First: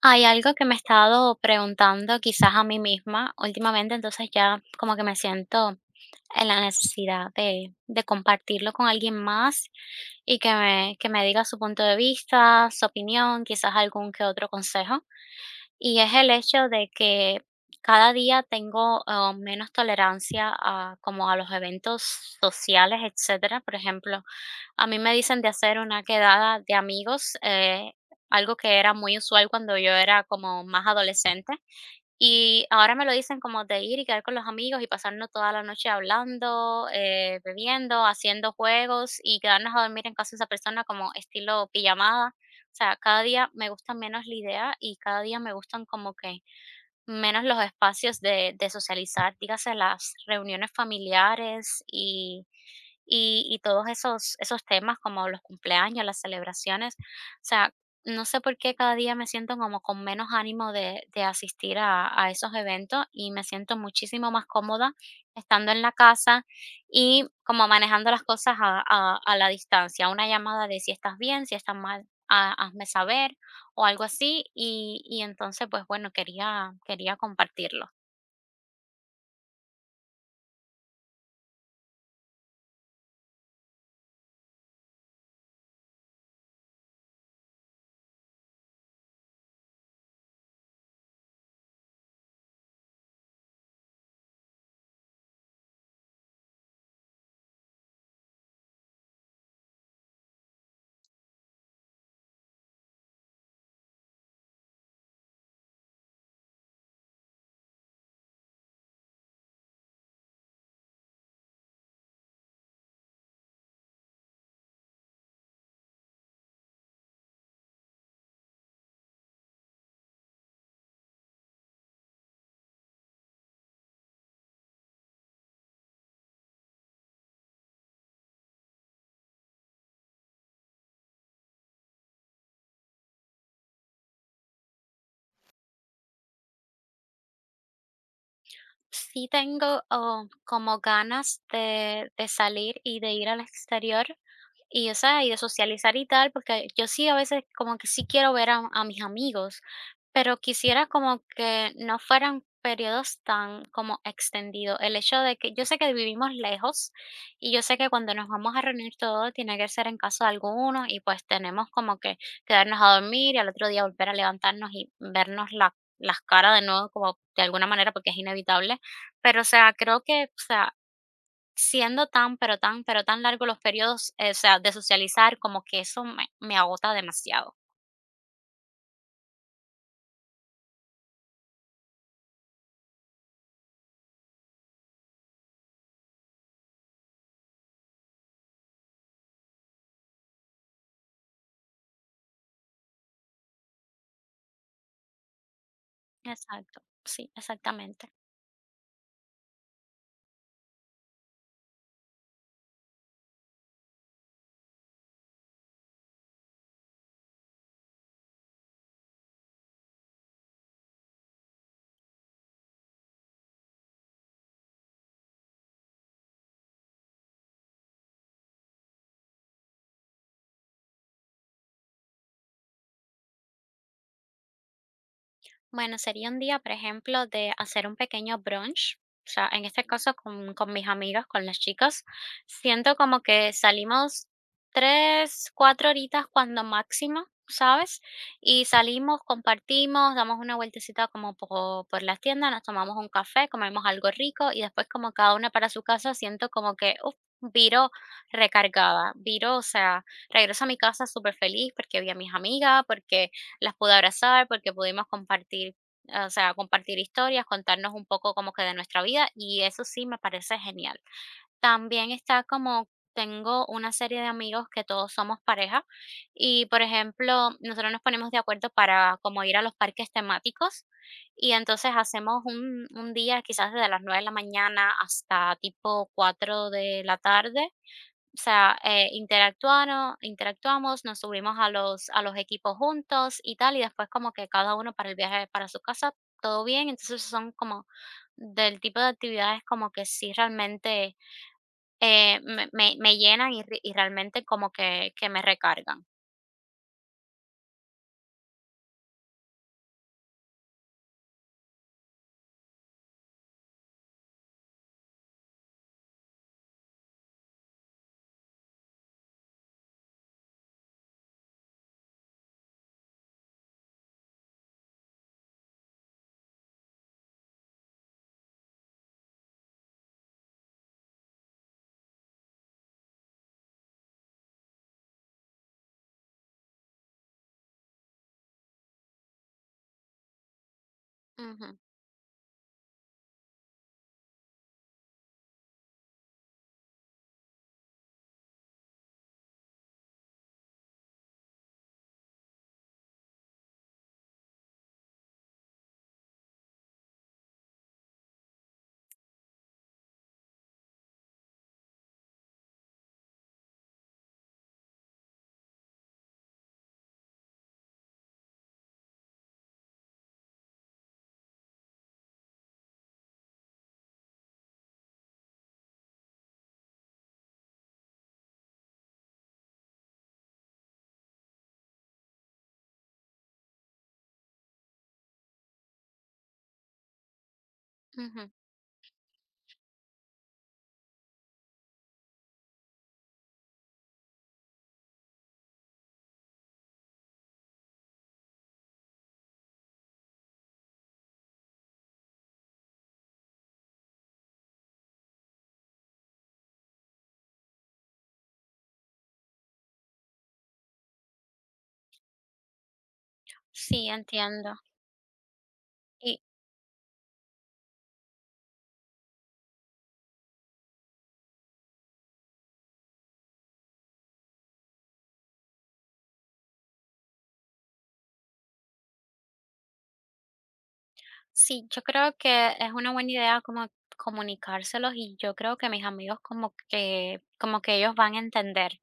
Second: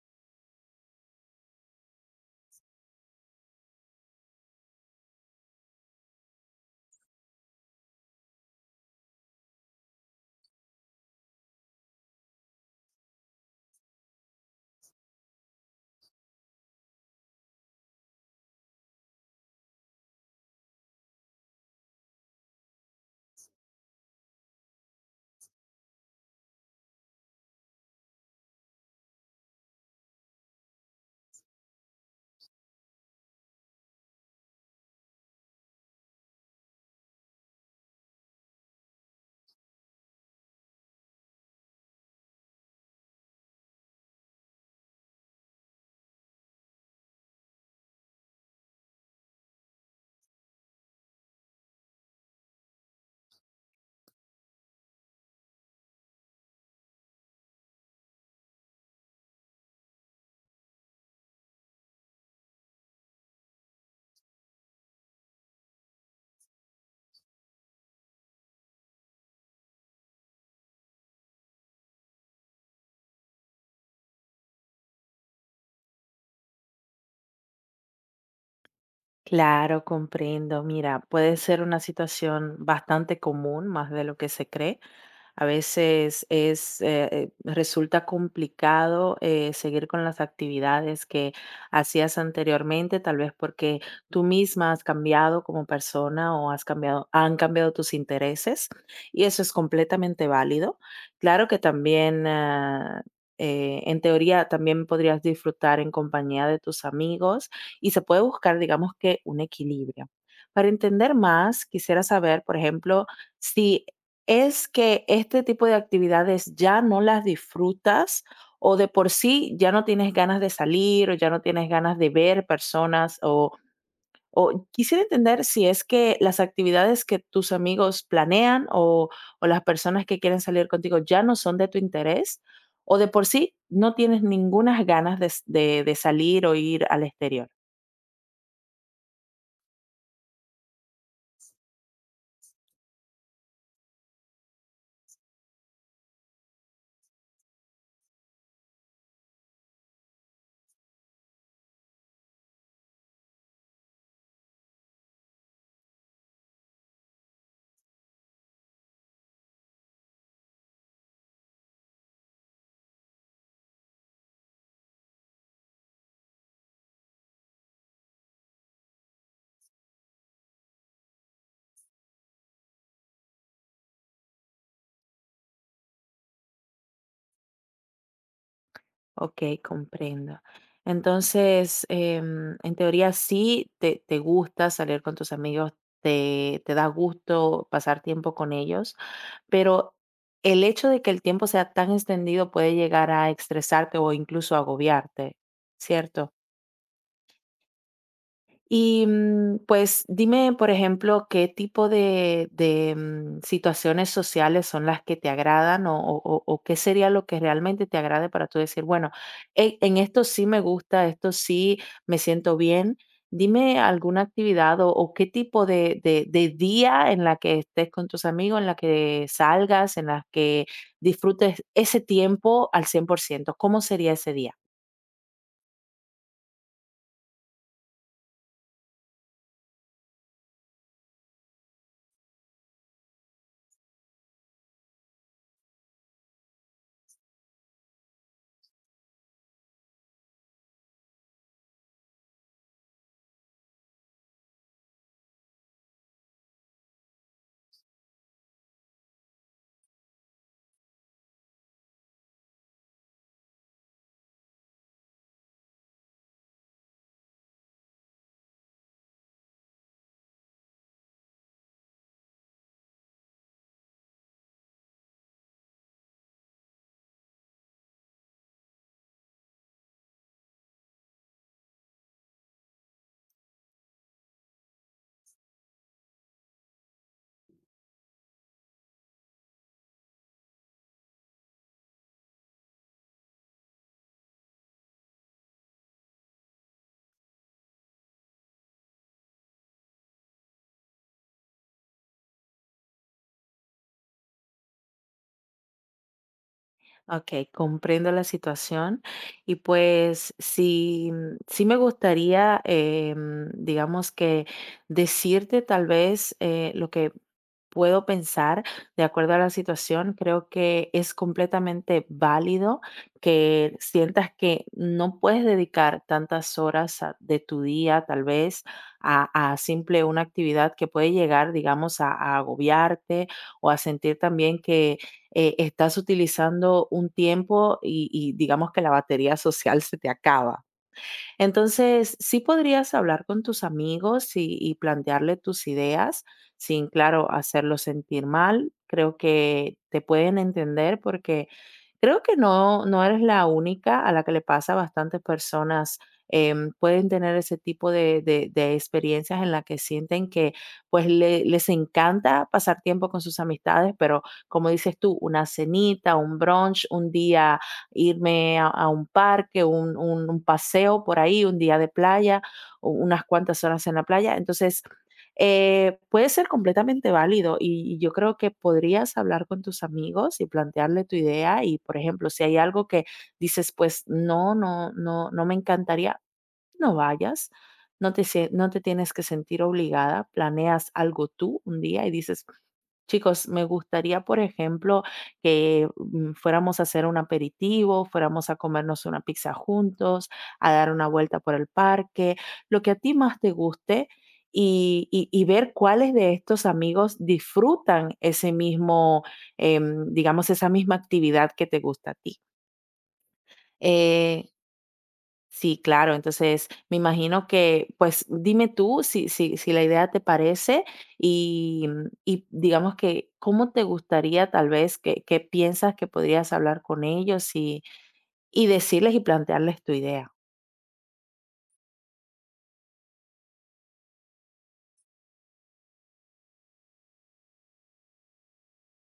Hay algo que me he estado preguntando quizás a mí misma últimamente, entonces ya como que me siento en la necesidad de compartirlo con alguien más y que me diga su punto de vista, su opinión, quizás algún que otro consejo. Y es el hecho de que cada día tengo, menos tolerancia a como a los eventos sociales, etcétera. Por ejemplo, a mí me dicen de hacer una quedada de amigos, algo que era muy usual cuando yo era como más adolescente. Y ahora me lo dicen como de ir y quedar con los amigos y pasarnos toda la noche hablando, bebiendo, haciendo juegos y quedarnos a dormir en casa de esa persona como estilo pijamada. O sea, cada día me gusta menos la idea y cada día me gustan como que menos los espacios de socializar, dígase las reuniones familiares y todos esos temas como los cumpleaños, las celebraciones. O sea, no sé por qué cada día me siento como con menos ánimo de asistir a esos eventos y me siento muchísimo más cómoda estando en la casa y como manejando las cosas a la distancia, una llamada de si estás bien, si estás mal, hazme saber o algo así, y entonces, pues bueno, quería compartirlo. Claro, comprendo. Mira, puede ser una situación bastante común, más de lo que se cree. A veces es, resulta complicado, seguir con las actividades que hacías anteriormente, tal vez porque tú misma has cambiado como persona o han cambiado tus intereses, y eso es completamente válido. Claro que también, en teoría, también podrías disfrutar en compañía de tus amigos y se puede buscar, digamos que, un equilibrio. Para entender más, quisiera saber, por ejemplo, si es que este tipo de actividades ya no las disfrutas, o de por sí ya no tienes ganas de salir o ya no tienes ganas de ver personas, o quisiera entender si es que las actividades que tus amigos planean, o las personas que quieren salir contigo ya no son de tu interés, o de por sí no tienes ninguna ganas de, de salir o ir al exterior. Sí tengo como ganas de salir y de ir al exterior. Y, o sea, y de socializar y tal, porque yo sí a veces como que sí quiero ver a mis amigos, pero quisiera como que no fueran periodos tan como extendidos. El hecho de que yo sé que vivimos lejos y yo sé que cuando nos vamos a reunir todo tiene que ser en casa de algunos y pues tenemos como que quedarnos a dormir y al otro día volver a levantarnos y vernos las caras de nuevo como de alguna manera porque es inevitable. Pero, o sea, creo que, o sea, siendo tan, pero tan, pero tan largos los periodos, o sea, de socializar, como que eso me agota demasiado. Ok, comprendo. Entonces, en teoría sí te gusta salir con tus amigos, te da gusto pasar tiempo con ellos, pero el hecho de que el tiempo sea tan extendido puede llegar a estresarte o incluso agobiarte, ¿cierto? Exacto, sí, exactamente. Y pues dime, por ejemplo, qué tipo de, situaciones sociales son las que te agradan, o qué sería lo que realmente te agrade para tú decir, bueno, en, esto sí me gusta, esto sí me siento bien. Dime alguna actividad, o qué tipo de, de día en la que estés con tus amigos, en la que salgas, en la que disfrutes ese tiempo al 100%. ¿Cómo sería ese día? Bueno, sería un día, por ejemplo, de hacer un pequeño brunch. O sea, en este caso con mis amigas, con las chicas. Siento como que salimos tres, cuatro horitas cuando máximo, ¿sabes? Y salimos, compartimos, damos una vueltecita como por, las tiendas, nos tomamos un café, comemos algo rico y después como cada una para su casa, siento como que, uff, viro recargada, viro, o sea, regreso a mi casa súper feliz porque vi a mis amigas, porque las pude abrazar porque pudimos compartir, o sea, compartir historias, contarnos un poco como que de nuestra vida y eso sí me parece genial. También está como tengo una serie de amigos que todos somos pareja y, por ejemplo, nosotros nos ponemos de acuerdo para como ir a los parques temáticos y entonces hacemos un día quizás desde las 9 de la mañana hasta tipo 4 de la tarde. O sea, interactuamos, nos subimos a los equipos juntos y tal, y después como que cada uno para el viaje para su casa, todo bien. Entonces son como del tipo de actividades como que sí realmente me llenan y realmente como que me recargan. Ok, comprendo la situación y pues sí, sí me gustaría, digamos que decirte tal vez, lo que puedo pensar de acuerdo a la situación. Creo que es completamente válido que sientas que no puedes dedicar tantas horas de tu día tal vez a simple una actividad que puede llegar, digamos, a agobiarte o a sentir también que estás utilizando un tiempo y digamos que la batería social se te acaba. Ujú, Entonces, sí podrías hablar con tus amigos y plantearle tus ideas sin, claro, hacerlos sentir mal. Creo que te pueden entender, porque creo que no, no eres la única a la que le pasa. Bastantes personas, pueden tener ese tipo de, de experiencias en las que sienten que pues les encanta pasar tiempo con sus amistades, pero como dices tú, una cenita, un brunch, un día irme a un parque, un paseo por ahí, un día de playa, unas cuantas horas en la playa. Entonces, puede ser completamente válido y yo creo que podrías hablar con tus amigos y plantearle tu idea y, por ejemplo, si hay algo que dices, pues no, no, no, no me encantaría, no vayas, ujú. No te tienes que sentir obligada. Planeas algo tú un día y dices, chicos, me gustaría, por ejemplo, que fuéramos a hacer un aperitivo, fuéramos a comernos una pizza juntos, a dar una vuelta por el parque, lo que a ti más te guste. Y y ver cuáles de estos amigos disfrutan ese mismo, digamos, esa misma actividad que te gusta a ti. Sí, Eh, entiendo. Sí, claro. Y Entonces, me imagino que, pues, dime tú si la idea te parece, y, y digamos que, ¿cómo te gustaría tal vez, que piensas que podrías hablar con ellos y decirles y plantearles tu idea? sí, yo creo que es una buena idea como comunicárselos y yo creo que mis amigos como que ellos van a entender.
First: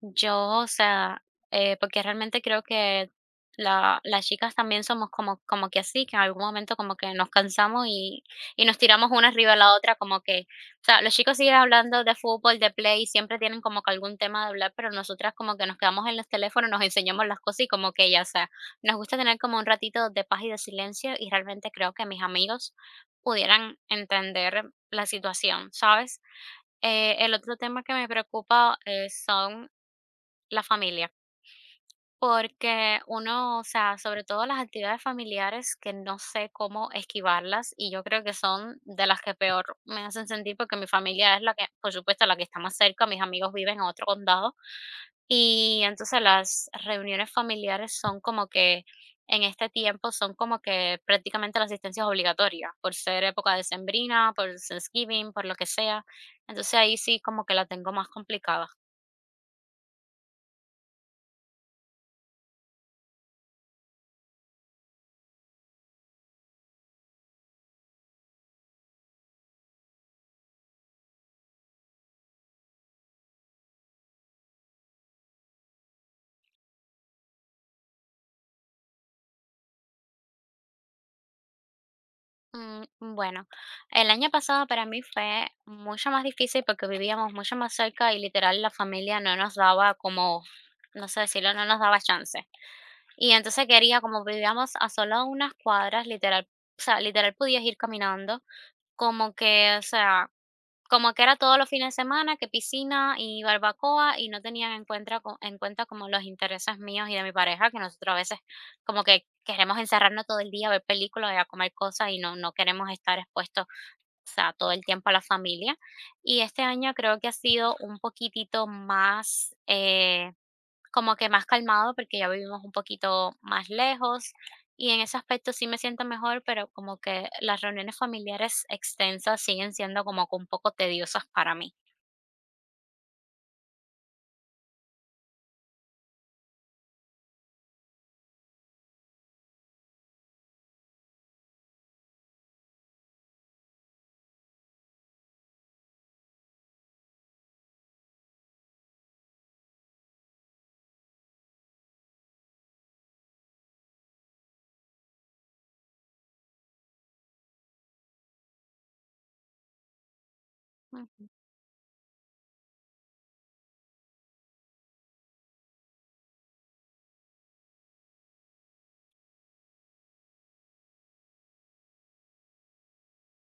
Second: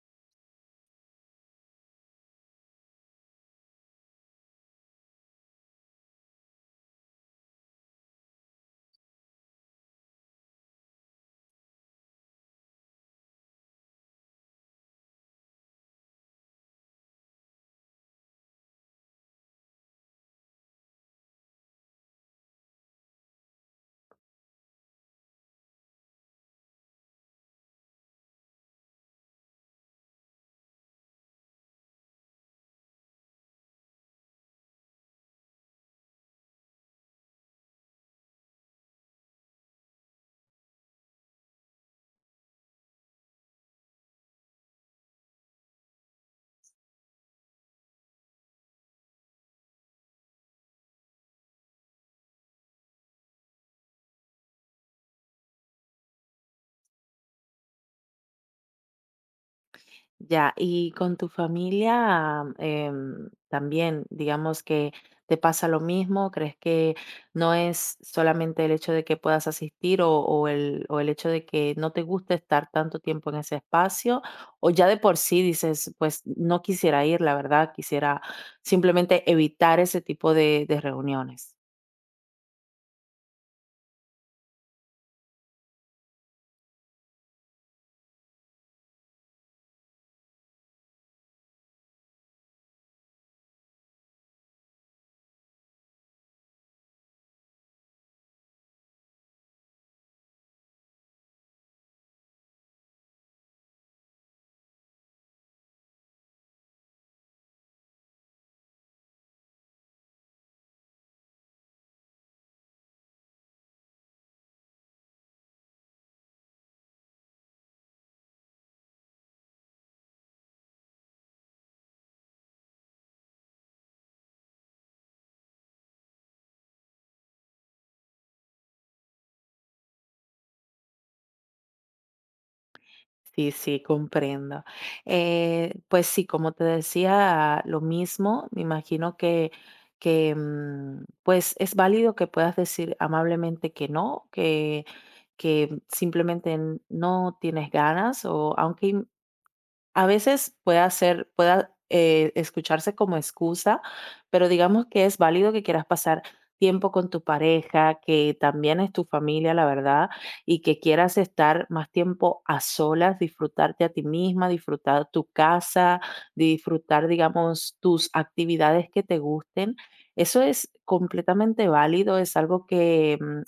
Yo, o sea, porque realmente creo que la las chicas también somos como que así, que en algún momento como que nos cansamos y nos tiramos una arriba de la otra, como que, o sea, los chicos siguen hablando de fútbol, de play, siempre tienen como que algún tema de hablar, pero nosotras como que nos quedamos en los teléfonos, nos enseñamos las cosas y como que ya, o sea, nos gusta tener como un ratito de paz y de silencio y realmente creo que mis amigos pudieran entender la situación, ¿sabes? El otro tema que me preocupa, son la familia, porque uno, o sea, sobre todo las actividades familiares que no sé cómo esquivarlas y yo creo que son de las que peor me hacen sentir porque mi familia es la que, por supuesto, la que está más cerca, mis amigos viven en otro condado y entonces las reuniones familiares son como que en este tiempo son como que prácticamente la asistencia es obligatoria por ser época decembrina, por Thanksgiving, por lo que sea. Entonces ahí sí como que la tengo más complicada. Ya, y con tu familia, también, digamos que te pasa lo mismo. ¿Crees que no es solamente el hecho de que puedas asistir, o el hecho de que no te gusta estar tanto tiempo en ese espacio? O ya de por sí dices, pues no quisiera ir, la verdad, quisiera simplemente evitar ese tipo de reuniones. Mm, Bueno, el año pasado para mí fue mucho más difícil porque vivíamos mucho más cerca y literal la familia no nos daba como, no sé decirlo, no nos daba chance. Y entonces quería, como vivíamos a solo unas cuadras, literal, o sea, literal podías ir caminando como que, o sea, como que era todos los fines de semana, que piscina y barbacoa, y no tenían en cuenta, en cuenta como los intereses míos y de mi pareja, que nosotros a veces como que queremos encerrarnos todo el día, ver películas y a comer cosas y no, no queremos estar expuestos, o sea, todo el tiempo a la familia. Y este año creo que ha sido un poquitito más, como que más calmado porque ya vivimos un poquito más lejos y en ese aspecto sí me siento mejor, pero como que las reuniones familiares extensas siguen siendo como que un poco tediosas para mí. Sí, sí, comprendo. Pues sí, como te decía, lo mismo, me imagino que pues es válido que puedas decir amablemente que no, que simplemente no tienes ganas, o aunque a veces puede hacer pueda, escucharse como excusa, pero digamos que es válido que quieras pasar tiempo con tu pareja, que también es tu familia, la verdad, y que quieras Ujú, estar más tiempo a solas, disfrutarte a ti misma, disfrutar tu casa, disfrutar, digamos, tus actividades que te gusten. Eso es completamente válido, es algo que,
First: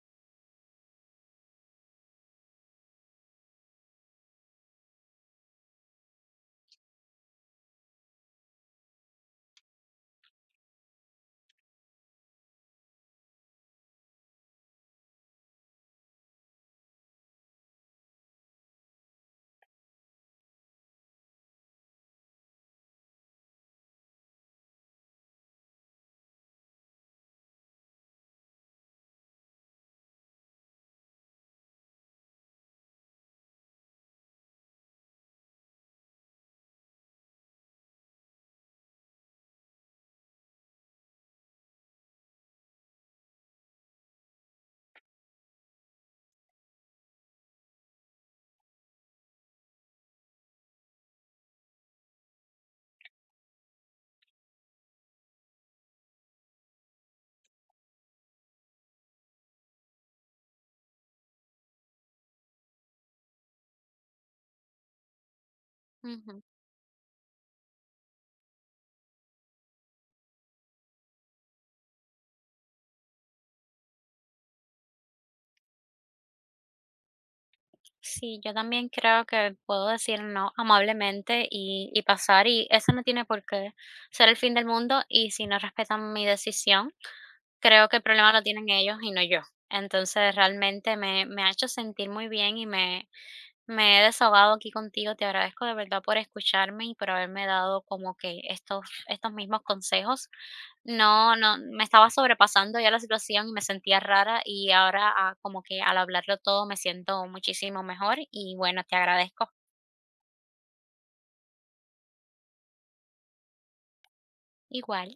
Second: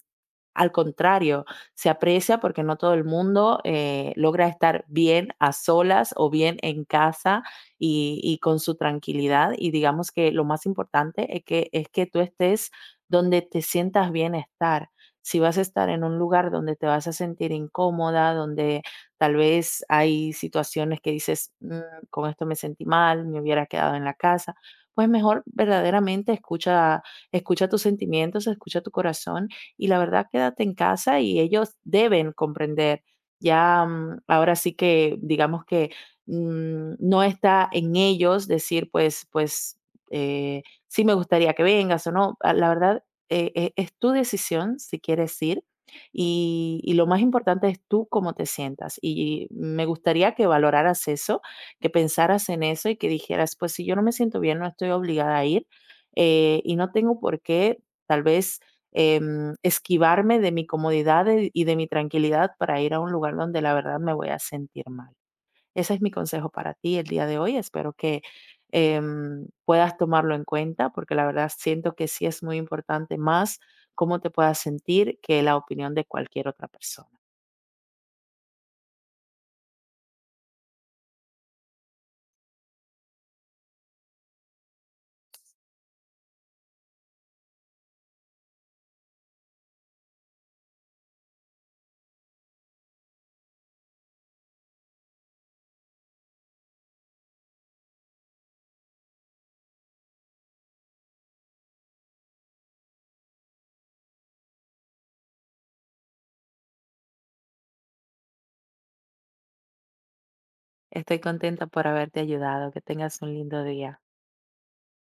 al contrario, se aprecia porque no todo el mundo, logra estar bien a solas o bien en casa y con su tranquilidad. Y digamos que lo más importante es es que tú estés donde te sientas bien estar. Si vas a estar en un lugar donde te vas a sentir incómoda, donde tal vez hay situaciones que dices, con esto me sentí mal, me hubiera quedado en la casa", pues mejor verdaderamente escucha, escucha tus sentimientos, escucha tu corazón y la verdad quédate en casa y ellos deben comprender. Ya, ahora sí que digamos que no está en ellos decir, eh, sí me gustaría que vengas o no. Ah, la verdad, es tu decisión si quieres ir y lo más importante es tú cómo te sientas. Y me gustaría que valoraras eso, que pensaras en eso y que dijeras, pues si yo no me siento bien, no estoy obligada a ir, y no tengo por qué tal vez esquivarme de mi comodidad y de mi tranquilidad para ir a un lugar donde la verdad me voy a sentir mal. Ese es mi ujú. consejo para ti el día de hoy. Espero que puedas tomarlo en cuenta porque la verdad siento que sí es muy importante más cómo te puedas sentir que la opinión de cualquier otra persona. Sí, yo también creo que puedo decir no amablemente y pasar y eso no tiene por qué ser el fin del mundo y si no respetan mi decisión. Creo que el problema lo tienen ellos y no yo. Entonces, realmente me ha hecho sentir muy bien y me he desahogado aquí contigo. Te agradezco de verdad por escucharme y por haberme dado como que estos mismos consejos. No, no, me estaba sobrepasando ya la situación y me sentía rara y ahora, como que al hablarlo todo me siento muchísimo mejor y bueno, te agradezco. Estoy contenta por haberte ayudado. Que tengas un lindo día. Igual.